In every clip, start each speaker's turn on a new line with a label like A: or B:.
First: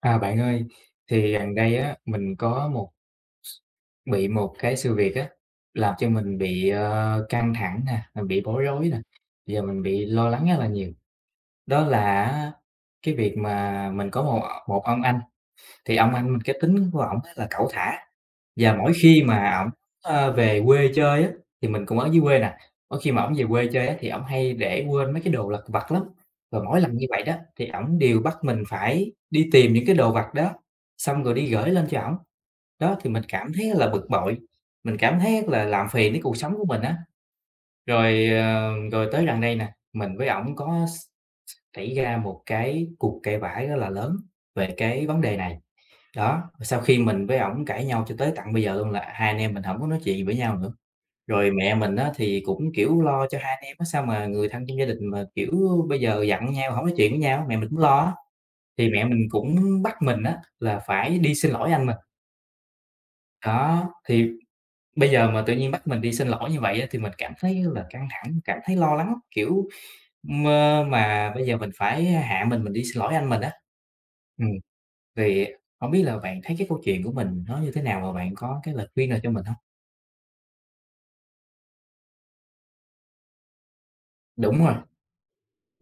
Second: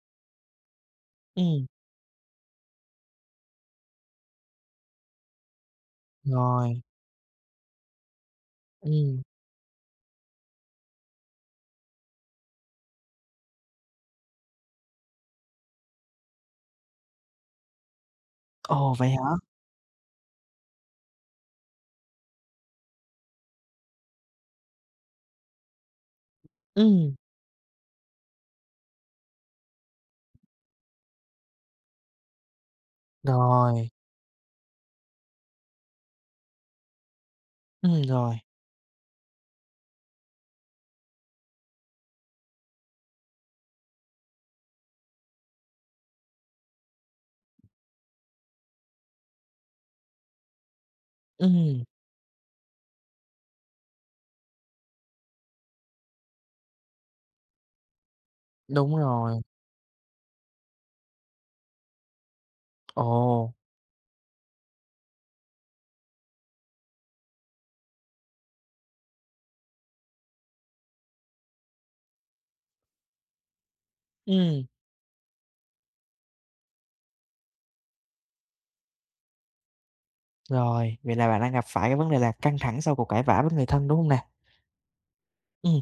A: À, bạn ơi, thì gần
B: Ừm,
A: đây á, mình có một bị một cái sự việc á, làm cho mình bị,
B: rồi,
A: căng thẳng nè, mình bị bối rối nè,
B: ừm,
A: giờ mình bị lo lắng rất là nhiều. Đó là cái việc mà mình có một một ông anh, thì ông anh mình cái tính của ổng á là cẩu thả. Và mỗi
B: ồ, vậy
A: khi
B: hả?
A: mà ổng, về quê chơi á, thì mình cũng ở dưới quê nè, mỗi khi mà ổng về quê chơi á, thì ổng hay để quên mấy cái đồ lặt vặt lắm. Và mỗi lần như
B: Ừm,
A: vậy đó, thì ổng đều bắt mình phải đi tìm những cái đồ vặt đó, xong rồi đi gởi lên cho ổng. Đó, thì mình cảm thấy là
B: rồi,
A: bực bội, mình cảm thấy là làm phiền đến cuộc sống của mình á. Rồi,
B: rồi,
A: rồi tới gần đây nè, mình với ổng có s xảy ra một cái cuộc cãi vã rất là lớn về cái vấn đề này. Đó, sau khi mình với ổng cãi nhau cho tới tận bây giờ luôn là hai anh em mình hổng có nói chuyện gì với nhau nữa. Rồi mẹ
B: ừm,
A: mình á thì cũng, kiểu, lo cho hai anh em á, sao mà người thân trong gia đình mà, kiểu, bây giờ giận nhau, hổng nói chuyện với nhau, mẹ mình cũng lo á. Thì
B: đúng
A: mẹ mình
B: rồi,
A: cũng bắt mình á là phải đi xin lỗi anh mình.
B: ồ,
A: Đó, thì bây giờ mà tự nhiên bắt mình đi xin lỗi như vậy á thì mình cảm thấy là căng thẳng, cảm thấy lo lắng, kiểu, mơ mà bây giờ mình phải hạ mình đi xin lỗi anh mình á. Ừm.
B: ừm,
A: Thì không biết là bạn thấy cái câu chuyện của mình nó như thế nào và bạn có cái lời khuyên nào cho mình hông?
B: rồi, vậy là bạn đang gặp phải cái vấn đề là căng thẳng sau cuộc cãi vã với người thân, đúng hông nè?
A: Đúng rồi.
B: Ừm,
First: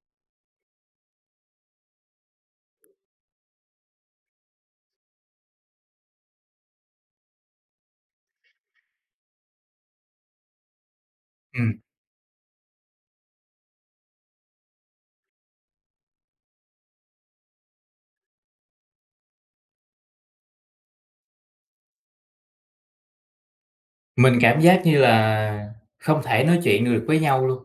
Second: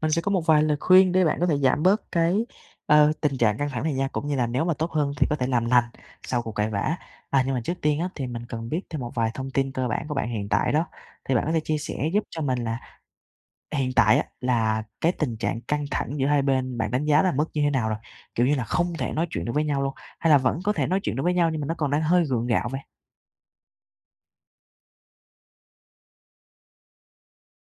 B: mình sẽ có một vài lời khuyên để bạn có thể giảm bớt cái, tình trạng căng thẳng này nha, cũng như là nếu mà tốt hơn thì có thể làm lành sau cuộc cãi vã. À, nhưng mà trước tiên á, thì mình cần biết thêm một vài thông tin cơ bản của bạn hiện tại đó, thì bạn có thể chia
A: ừm,
B: sẻ giúp cho mình là hiện tại á, là cái tình trạng căng thẳng giữa hai bên bạn đánh giá là mức như thế nào rồi? Kiểu như là, không thể nói chuyện được với nhau luôn, hay là vẫn có thể nói chuyện được với nhau nhưng mà nó còn đang hơi gượng gạo vậy?
A: mình cảm giác như là không thể nói chuyện được với nhau luôn.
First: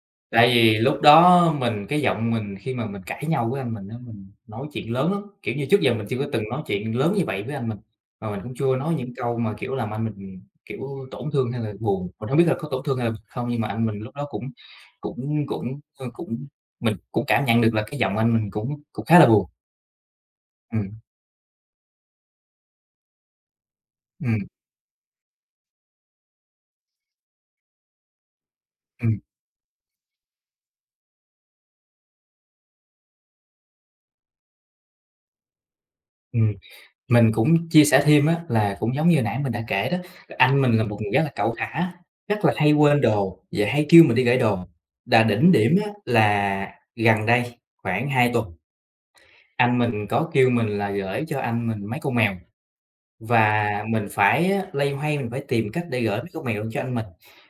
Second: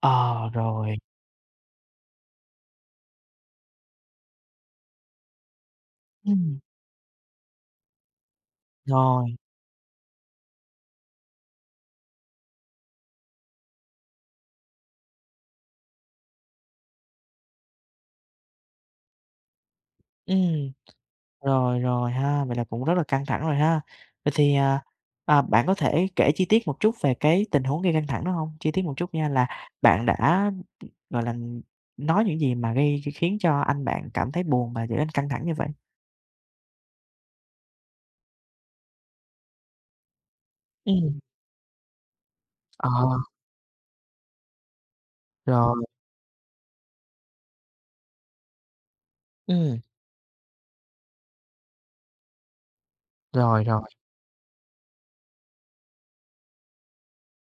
B: Ờ,
A: Tại vì
B: rồi,
A: lúc đó mình cái giọng mình khi mà mình cãi nhau với anh mình á, mình nói chuyện lớn lắm, kiểu như, trước giờ mình chưa có từng
B: ừm,
A: nói chuyện lớn như vậy với anh mình, mà mình cũng chưa nói những
B: rồi,
A: câu mà, kiểu, làm anh mình, kiểu, tổn thương hay là buồn. Mình hông biết là có tổn thương hay là không nhưng mà anh mình lúc đó cũng cũng cũng, ơ, cũng mình cũng cảm nhận được là cái giọng anh mình cũng cũng khá là buồn.
B: ừm,
A: Ừm,
B: rồi, rồi ha, vậy là cũng rất là căng thẳng rồi ha. Vậy
A: ừm.
B: thì, bạn có thể kể chi tiết một chút về cái tình huống gây căng thẳng đó không? Chi tiết một chút
A: Ừm,
B: nha, là bạn đã, gọi là, nói những gì mà gây khiến cho anh bạn cảm thấy buồn và trở nên căng thẳng như vậy?
A: ừm, mình cũng chia sẻ thêm á, là cũng giống như nãy mình đã kể đó, anh mình là một người
B: Ừm,
A: rất là cẩu thả, rất là hay
B: ờ,
A: quên đồ, và hay kêu mình đi gửi đồ. Là đỉnh điểm
B: rồi,
A: á, là gần đây khoảng 2 tuần, anh
B: ừm,
A: mình có kêu mình là gửi cho anh mình mấy con mèo.
B: rồi,
A: Và
B: rồi.
A: mình phải á loay hoay mình phải tìm cách để gửi mấy con mèo cho anh mình.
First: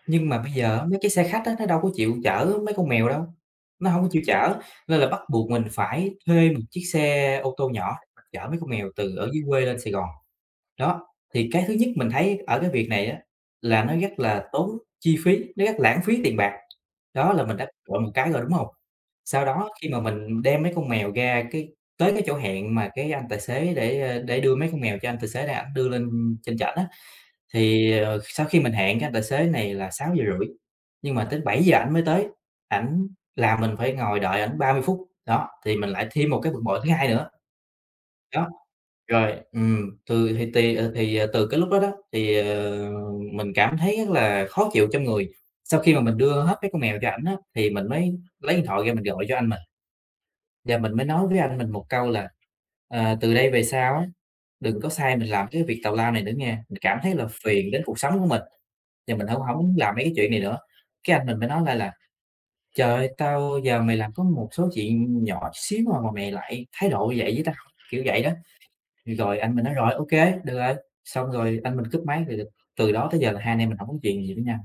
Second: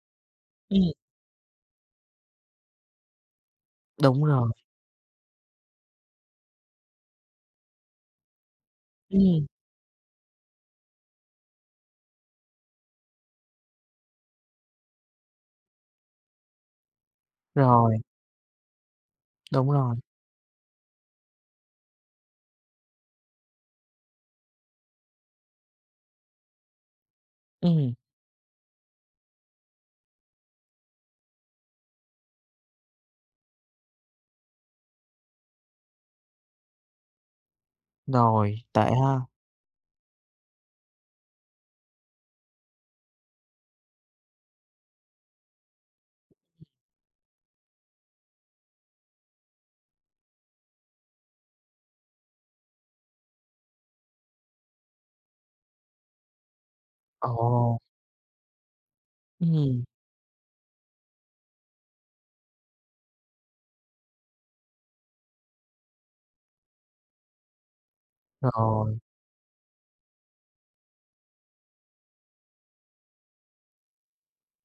A: Nhưng mà bây giờ á,
B: Ừm,
A: mấy cái xe khách á, nó đâu có chịu chở mấy con mèo đâu, nó hông có chịu
B: đúng rồi,
A: chở, nên là bắt buộc mình phải thuê một chiếc xe ô tô nhỏ chở mấy con mèo từ ở dưới
B: ừm,
A: quê lên Sài Gòn. Đó, thì cái thứ nhất mình thấy ở cái việc này á, là nó rất là tốn chi phí, nó rất lãng phí tiền bạc. Đó là mình đã
B: rồi,
A: chọn một cái rồi, đúng hông? Sau
B: đúng
A: đó khi
B: rồi,
A: mà mình đem mấy con mèo ra cái tới cái chỗ hẹn mà cái anh tài xế để, để đưa mấy con mèo cho anh tài xế này ảnh đưa lên trên trển á, thì,
B: ừm,
A: sau khi mình hẹn cái anh tài xế này là sáu giờ rưỡi nhưng mà tới bảy giờ ảnh mới tới, ảnh làm mình phải ngồi đợi ảnh 30 phút. Đó, thì mình lại thêm một cái bực bội thứ hai nữa. Đó.
B: rồi, tệ ha.
A: Rồi, từ cái lúc đó đó thì, mình cảm thấy rất là khó chịu trong người. Sau khi mà mình đưa hết mấy con mèo cho ảnh á, thì mình mới lấy điện thoại ra mình gọi cho anh mình, và mình mới nói với anh mình một câu là "Ờ, từ đây về sau á, đừng có sai mình làm cái việc tào lao này nữa nha, mình cảm thấy là phiền
B: Ồ,
A: đến cuộc sống của mình và mình hổng hổng muốn
B: ừm,
A: làm mấy cái chuyện này nữa." Cái anh mình mới nói lại là "Trời ơi, tao giờ mày làm có một số chuyện nhỏ xíu mà mày lại thái độ như vậy với tao." Kiểu vậy đó.
B: rồi,
A: Thì rồi anh mình nói: "Rồi, được rồi." Xong rồi anh mình cúp máy, thì từ đó tới giờ là hai anh em mình hổng có chuyện gì với nhau.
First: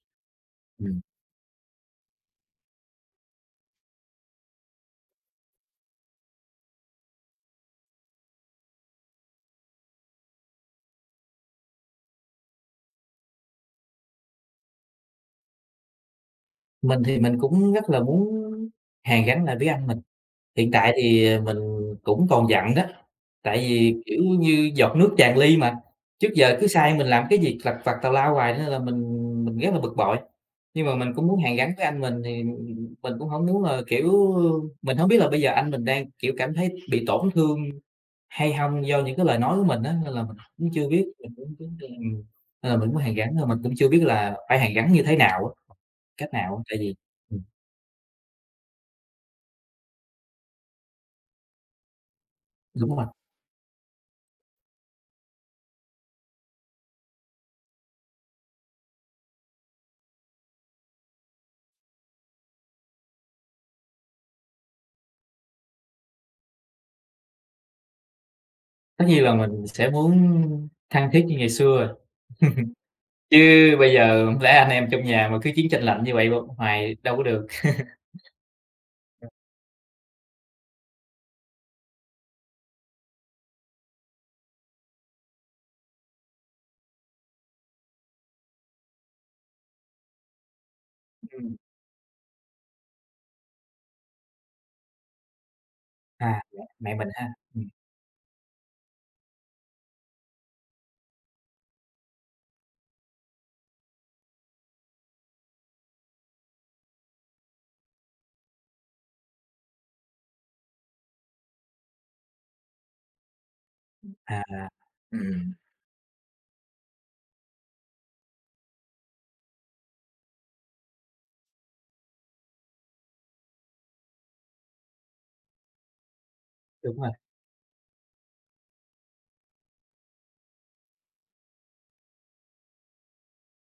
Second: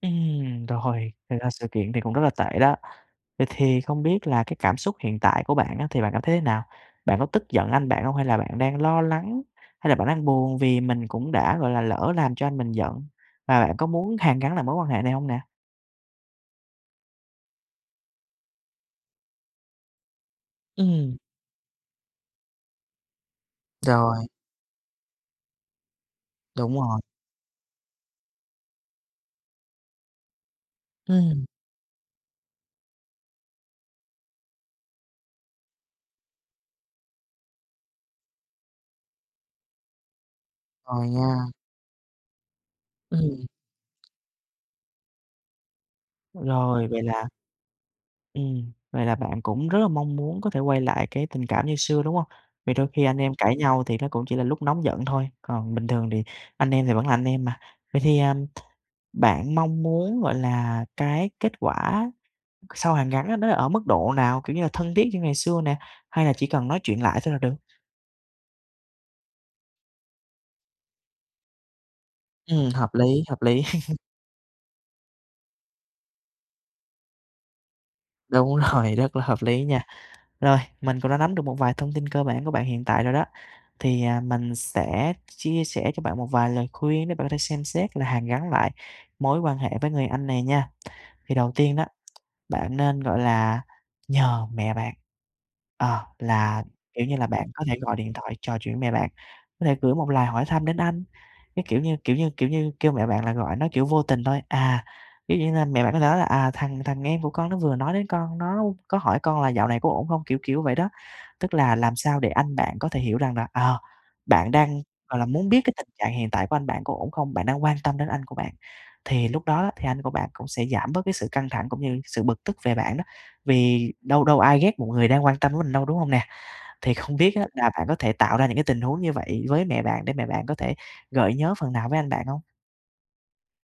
A: Ừm,
B: rồi, thì ra sự kiện thì cũng rất là tệ đó. Vậy thì không biết là cái cảm xúc hiện tại của bạn á, thì bạn cảm thấy thế nào? Bạn có tức giận anh bạn hông? Hay là bạn đang lo lắng? Hay là bạn đang buồn vì mình cũng đã, gọi là, lỡ làm cho anh mình giận? Và bạn có muốn hàn gắn lại mối quan hệ này hông nè?
A: mình thì mình cũng rất là muốn hàn gắn lại với anh mình. Hiện tại
B: Ừm,
A: thì, mình cũng còn giận đó, tại vì, kiểu
B: rồi,
A: như, giọt nước tràn ly mà, trước giờ cứ
B: đúng
A: sai
B: rồi,
A: mình làm cái việc lặt vặt tào lao hoài nên là mình rất là bực bội. Nhưng mà mình cũng muốn
B: ừm,
A: hàn gắn với anh mình thì mình cũng hổng muốn là, kiểu mình hổng biết là bây giờ anh mình đang, kiểu, cảm thấy bị tổn thương hay hông do những cái lời nói của mình á, nên là mình cũng chưa biết,
B: rồi
A: mình
B: nha,
A: cũng cứ nên là mình cũng hàn gắn
B: ừm,
A: thôi, mình cũng chưa biết là phải hàn gắn như thế nào á, cách nào á, tại
B: rồi,
A: vì
B: vậy là
A: ừm,
B: Ừm, vậy là bạn cũng rất là mong muốn có thể quay lại cái tình cảm như xưa, đúng không? Vì đôi
A: đúng
B: khi
A: rồi,
B: anh em cãi nhau thì nó cũng chỉ là lúc nóng giận thôi, còn bình thường thì anh em thì vẫn là anh em mà. Vậy thì, bạn mong muốn, gọi là, cái kết quả sau hàn gắn á nó ở mức độ nào? Kiểu như là thân thiết như ngày xưa nè, hay là chỉ cần nói chuyện lại thôi là được?
A: tất nhiên là mình sẽ muốn thân thiết như ngày xưa rồi,
B: Hợp lý,
A: chứ
B: hợp lý.
A: bây giờ hổng lẽ anh em trong nhà mà cứ chiến tranh lạnh như vậy hoài đâu có được.
B: Đúng rồi, rất là hợp lý nha. Rồi, mình cũng đã nắm được một vài thông tin cơ bản của bạn hiện tại rồi đó. Thì, mình sẽ chia sẻ cho bạn một vài lời khuyên để bạn có thể xem xét là hàn gắn lại mối quan hệ với người anh này nha. Thì đầu
A: Ừm,
B: tiên đó, bạn nên, gọi là, nhờ mẹ bạn, ờ,
A: mẹ
B: là,
A: mẹ
B: kiểu
A: mình
B: như là,
A: ha.
B: bạn có
A: ừm,
B: thể gọi điện thoại trò chuyện với mẹ bạn, có thể gửi một lời hỏi thăm đến anh. Cái kiểu như, kêu mẹ bạn là gọi nó, kiểu, vô tình thôi, ví dụ như là mẹ bạn có thể nói là "À, thằng thằng em của con nó vừa nói đến con, nó có hỏi con là dạo này có ổn không?" Kiểu kiểu vậy đó. Tức là làm sao để anh bạn có thể hiểu rằng là,
A: à,
B: bạn đang, gọi là, muốn
A: ừm,
B: biết cái tình trạng hiện tại của anh bạn có ổn không, bạn đang quan tâm đến anh của bạn. Thì lúc đó thì anh của bạn cũng sẽ giảm bớt cái sự căng thẳng cũng như sự bực tức về bạn đó, vì đâu đâu ai ghét một người đang quan tâm đến mình đâu, đúng không nè? Thì
A: đúng rồi,
B: không biết á là bạn có thể tạo ra những cái tình huống như vậy với mẹ bạn để mẹ bạn có thể gợi nhớ phần nào với anh bạn không?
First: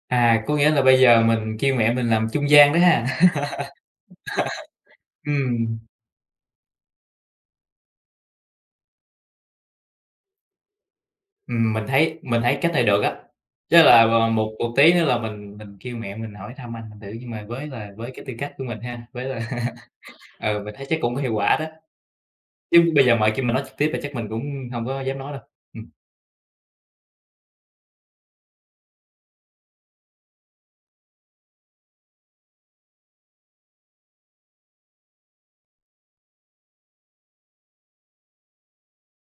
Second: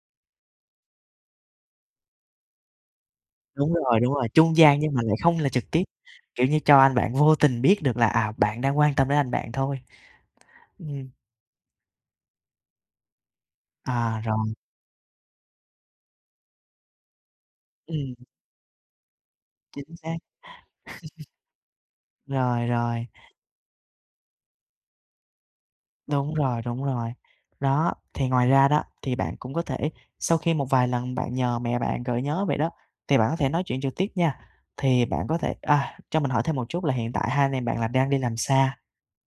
A: à, có nghĩa là bây giờ mình kêu mẹ mình làm trung gian đó ha.
B: Đúng rồi, đúng rồi, trung gian nhưng mà lại không là trực
A: Ừm.
B: tiếp, kiểu như, cho anh bạn vô tình biết được là, bạn đang quan tâm đến anh bạn thôi. Ừm,
A: Mình thấy cách này được á. Chắc là,
B: à,
A: một
B: rồi,
A: một tí nữa là mình kêu mẹ mình hỏi thăm anh mình thử, nhưng mà với là với
B: ừm,
A: cái tư cách của mình ha, với là
B: chính xác,
A: ừ, mình thấy chắc cũng có hiệu quả đó,
B: rồi,
A: chứ
B: rồi.
A: bây giờ mời kêu mình nói trực tiếp là chắc mình cũng không có dám nói đâu. Ừm.
B: Đúng rồi, đúng rồi. Đó, thì ngoài ra đó, thì bạn cũng có thể sau khi một vài lần bạn nhờ mẹ bạn gợi nhớ vậy đó, thì bạn có thể nói chuyện trực tiếp nha. Thì bạn có thể cho mình hỏi thêm một chút là hiện tại hai anh em bạn là đang đi làm xa,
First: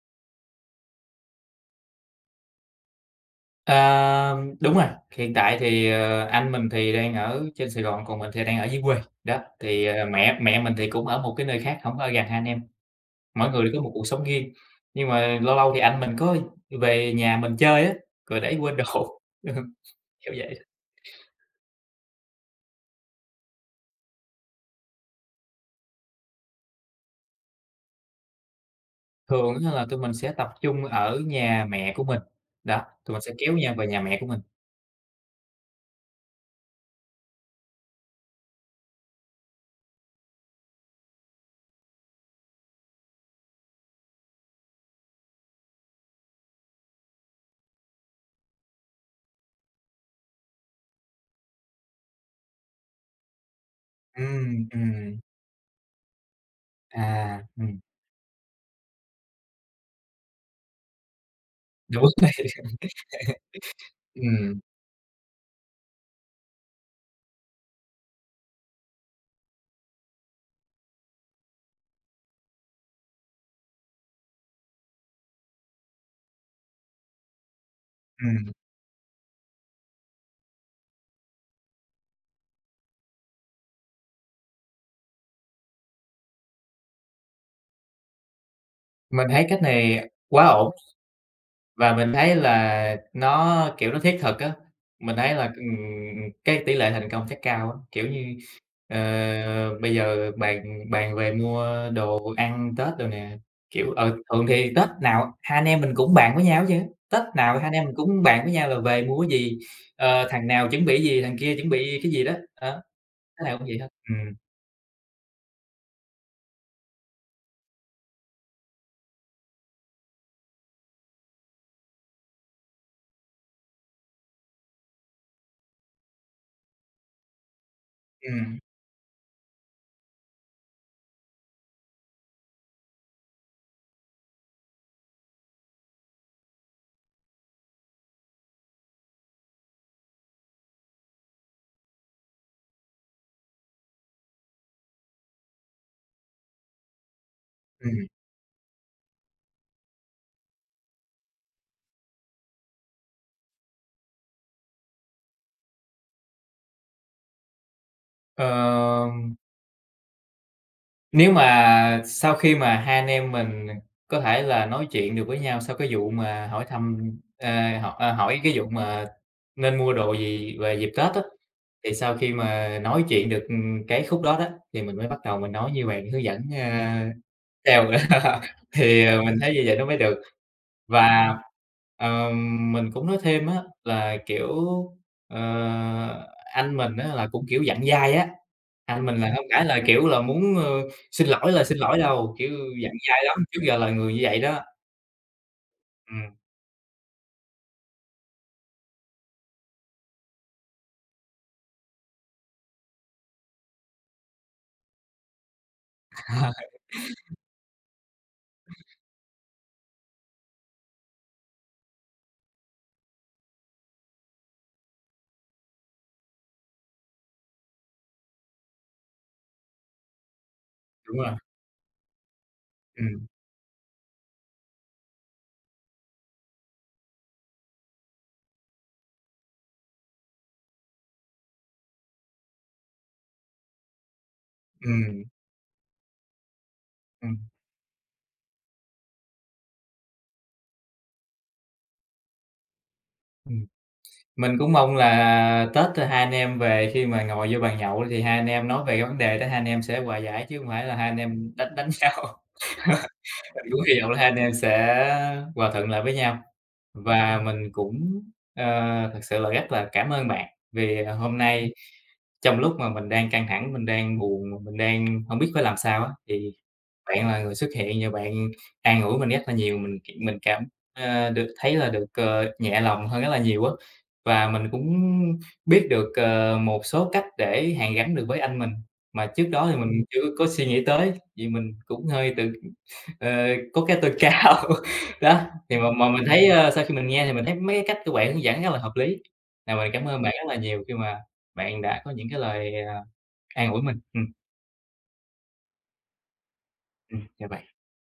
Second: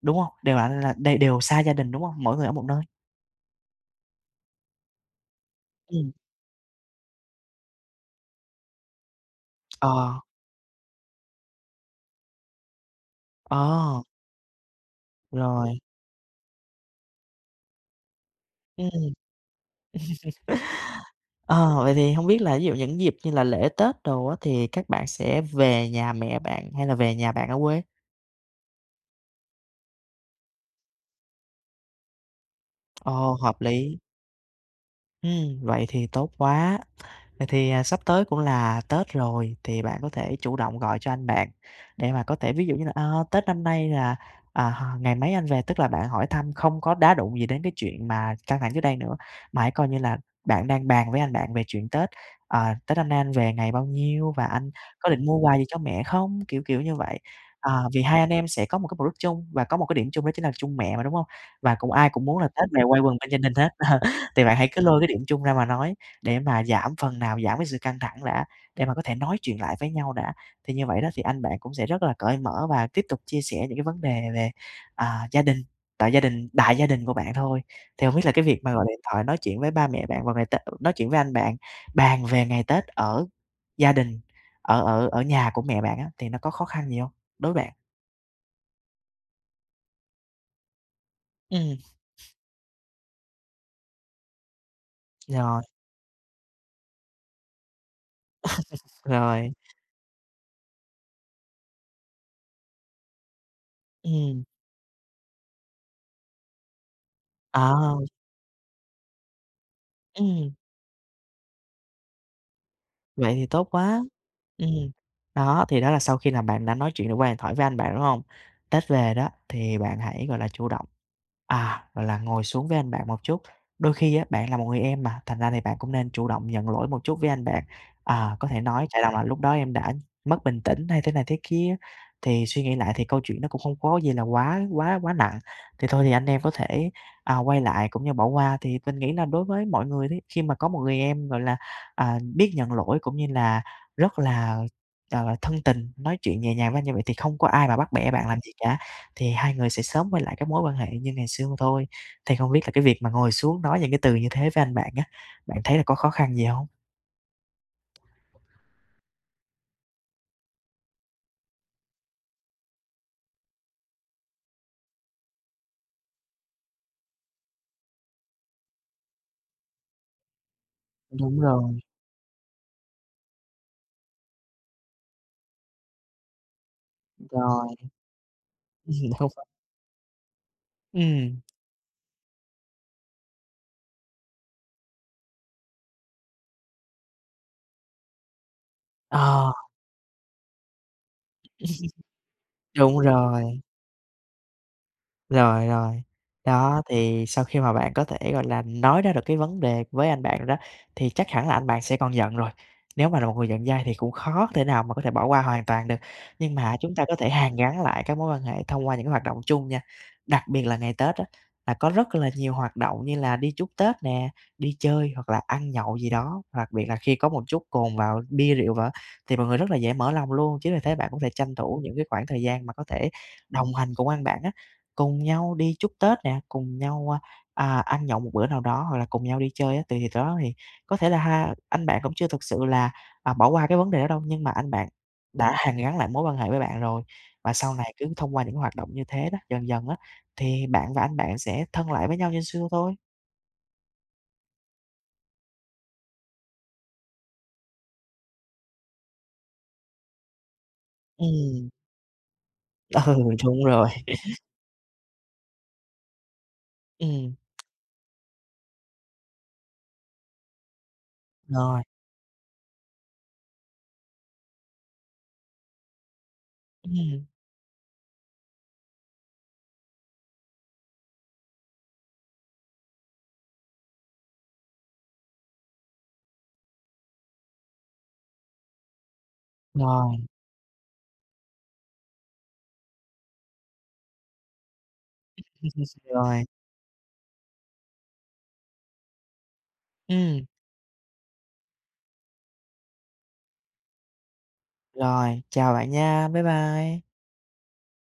B: đúng hông? Đều là đều đều xa gia đình, đúng hông? Mỗi người ở một nơi.
A: Ờ, đúng rồi, hiện tại thì,
B: Ừm,
A: anh mình thì đang ở trên Sài Gòn, còn mình thì đang ở dưới quê. Đó, thì,
B: ờ,
A: mẹ mẹ mình thì cũng ở một cái nơi khác, không có ở gần hai anh em, mỗi người đều có một
B: ờ,
A: cuộc sống riêng. Nhưng mà lâu lâu
B: rồi,
A: thì anh mình có về nhà mình chơi á, rồi để quên
B: ừm.
A: đồ, ừ, kiểu vậy.
B: Ờ, vậy thì hông biết là ví dụ những dịp như là lễ Tết đồ á, thì các bạn sẽ về nhà mẹ bạn hay là về nhà bạn ở quê?
A: Thường á là tụi mình sẽ tập trung ở nhà mẹ của mình, đó, tụi mình sẽ
B: Ồ,
A: kéo
B: hợp
A: nhau về
B: lý.
A: nhà mẹ của mình.
B: Vậy thì tốt quá. Vậy thì, sắp tới cũng là Tết rồi, thì bạn có thể chủ động gọi cho anh bạn để mà có thể ví dụ như là, Tết năm nay là, à, h ngày mấy anh về, tức là bạn hỏi thăm không có đá đụng gì đến cái chuyện mà căng thẳng trước đây nữa, mà hãy coi như là bạn đang bàn với anh bạn về chuyện Tết, "Tết năm nay anh về ngày bao nhiêu và
A: Ừm,
B: anh có
A: ừm,
B: định mua quà gì cho mẹ không?" Kiểu, kiểu như
A: à,
B: vậy.
A: ừm,
B: Ờ, vì hai anh em sẽ có một cái mục đích chung và có một cái điểm chung đó chính là chung mẹ mà, đúng không? Và cũng
A: đúng
B: ai cũng muốn là Tết về
A: rồi.
B: quây quần bên gia đình hết. Thì bạn
A: Ừm,
B: hãy cứ lôi cái điểm chung ra mà nói, để mà giảm phần nào giảm cái sự căng thẳng đã, để mà có thể nói chuyện lại với nhau đã. Thì như vậy đó thì anh bạn cũng sẽ rất là cởi mở và tiếp tục chia sẻ những cái vấn đề về, gia đình, tại gia đình đại gia đình của bạn thôi. Thì hông biết là cái
A: ừm,
B: việc mà gọi điện thoại nói chuyện với ba mẹ bạn vào ngày Tết nói chuyện với anh bạn, bàn về ngày Tết ở gia đình, ở ở ở nhà của mẹ bạn á, thì nó có khó khăn gì hông? Đối với bạn.
A: mình thấy cách này quá ổn.
B: Ừm,
A: Và mình thấy là nó, kiểu, nó thiết thực á, mình thấy là,
B: rồi,
A: cái tỷ lệ thành công sẽ cao á. Kiểu như,
B: rồi,
A: ờ, bây giờ bàn bàn về mua đồ ăn Tết đồ nè, kiểu, ờ,
B: ừm,
A: thường thì Tết nào hai anh em mình cũng bàn với nhau hết trơn á, Tết nào hai anh em mình
B: ờ,
A: cũng bàn với nhau là về mua cái gì, ờ, thằng
B: ừm.
A: nào chuẩn bị gì, thằng kia chuẩn bị cái gì đó, đó,
B: Vậy thì
A: cái nào
B: tốt
A: cũng vậy hết.
B: quá.
A: Ừm,
B: Ừm. Đó, thì đó là sau khi là bạn đã nói chuyện được qua điện thoại với anh bạn, đúng không, Tết về đó thì bạn hãy, gọi là, chủ động. À, gọi là, ngồi xuống với anh bạn một chút. Đôi khi á, bạn là một người em mà, thành ra thì bạn cũng nên chủ động nhận lỗi một chút với anh bạn. À, có
A: ừm,
B: thể nói "Tại rằng là lúc đó em đã mất bình tĩnh" hay thế này thế kia, thì suy nghĩ lại thì câu chuyện nó cũng không có gì là quá quá quá nặng. Thì thôi thì anh em có thể, quay lại cũng như bỏ qua. Thì mình nghĩ là đối với mọi người thì khi mà có một người em, gọi là, biết nhận lỗi cũng như là rất là, thân tình, nói chuyện nhẹ nhàng với anh như vậy thì không có ai mà bắt
A: ừm.
B: bẻ bạn làm gì cả thì hai người sẽ sớm quay lại các mối quan hệ như ngày xưa thôi. Thì không biết là cái việc mà ngồi xuống nói những cái từ như thế với anh bạn á, bạn thấy là có khó khăn gì không?
A: Ờ, nếu mà sau khi mà hai anh em mình có thể là nói chuyện được với nhau sau cái vụ mà hỏi thăm, hỏi cái vụ mà nên mua đồ gì về dịp Tết á,
B: Đúng rồi,
A: thì sau khi mà nói chuyện được, ừ, cái khúc đó đó, thì mình mới bắt đầu mình nói như bạn hướng dẫn,
B: rồi.
A: theo. Thì, ờ, mình thấy như vậy nó mới được. Và,
B: Ừm.
A: mình cũng nói thêm á là, kiểu, ờ, anh mình á là cũng, kiểu, dặn dai á, anh mình là hông
B: Ờ,
A: phải là, kiểu là, muốn, xin lỗi là xin lỗi đâu, kiểu, dặn
B: đúng
A: dai lắm, trước
B: rồi.
A: giờ là người như vậy đó.
B: Rồi, rồi.
A: Ừm,
B: Đó, thì sau khi mà bạn có thể, gọi là, nói ra được cái vấn đề với anh bạn đó, thì chắc hẳn là anh bạn sẽ còn giận rồi. Nếu mà là một người giận dai thì cũng khó thể nào mà có thể bỏ qua hoàn toàn được. Nhưng mà chúng ta có thể hàn gắn lại các mối quan hệ thông qua những cái hoạt động chung nha. Đặc biệt là ngày Tết á, là có rất là nhiều hoạt động như là đi chúc Tết nè, đi chơi hoặc là ăn nhậu gì đó. Đặc biệt là khi có một chút cồn vào, bia rượu vào thì mọi người rất là dễ mở lòng luôn. Chính vì thế bạn có
A: đúng
B: thể
A: rồi.
B: tranh thủ những cái khoảng thời gian mà có thể
A: ừm,
B: đồng hành cùng anh bạn á, cùng nhau đi chúc Tết nè, cùng nhau, ăn nhậu một bữa nào đó hoặc là cùng nhau đi chơi á, thì đó thì có thể là ha anh bạn cũng chưa thực sự là, bỏ qua cái vấn đề đó đâu, nhưng mà anh bạn
A: ừm,
B: đã hàn gắn lại mối quan hệ với bạn rồi.
A: ừm,
B: Và sau này cứ thông qua những hoạt động như thế đó, dần dần á, thì bạn và anh bạn sẽ thân lại với nhau như xưa thôi.
A: ừm. Mình cũng mong là Tết hai anh em về khi mà ngồi vô bàn nhậu thì hai anh em nói về cái vấn đề đó, hai anh em sẽ hòa giải chứ hông phải là hai anh em
B: Ừm,
A: đánh đánh nhau.
B: ừ, đúng
A: Mình cũng
B: rồi.
A: hy vọng là hai anh em sẽ hòa thuận lại với nhau.
B: Ừm,
A: Và mình cũng, ờ, thật sự là rất là cảm ơn bạn vì hôm nay
B: rồi,
A: trong lúc mà mình đang căng thẳng, mình đang buồn, mà mình đang không biết phải làm sao á, thì
B: ừm,
A: bạn là người xuất hiện và bạn an ủi mình rất là nhiều. Mình được thấy là được, nhẹ lòng hơn rất là nhiều á, và mình cũng biết được, một số cách để hàn gắn được với anh mình, mà trước đó thì mình
B: rồi,
A: chưa có suy nghĩ tới, vì mình cũng hơi tự, ờ, có cái tôi cao, đó. Thì mà mà mình
B: rồi,
A: thấy, sau khi mình nghe thì mình thấy mấy cái cách của bạn hướng dẫn rất là hợp lý. Là mình cảm ơn bạn
B: ừm,
A: rất là nhiều khi mà bạn đã có những cái lời, à, an ủi mình.
B: rồi, chào bạn nha, bye bye.
A: Chào bạn.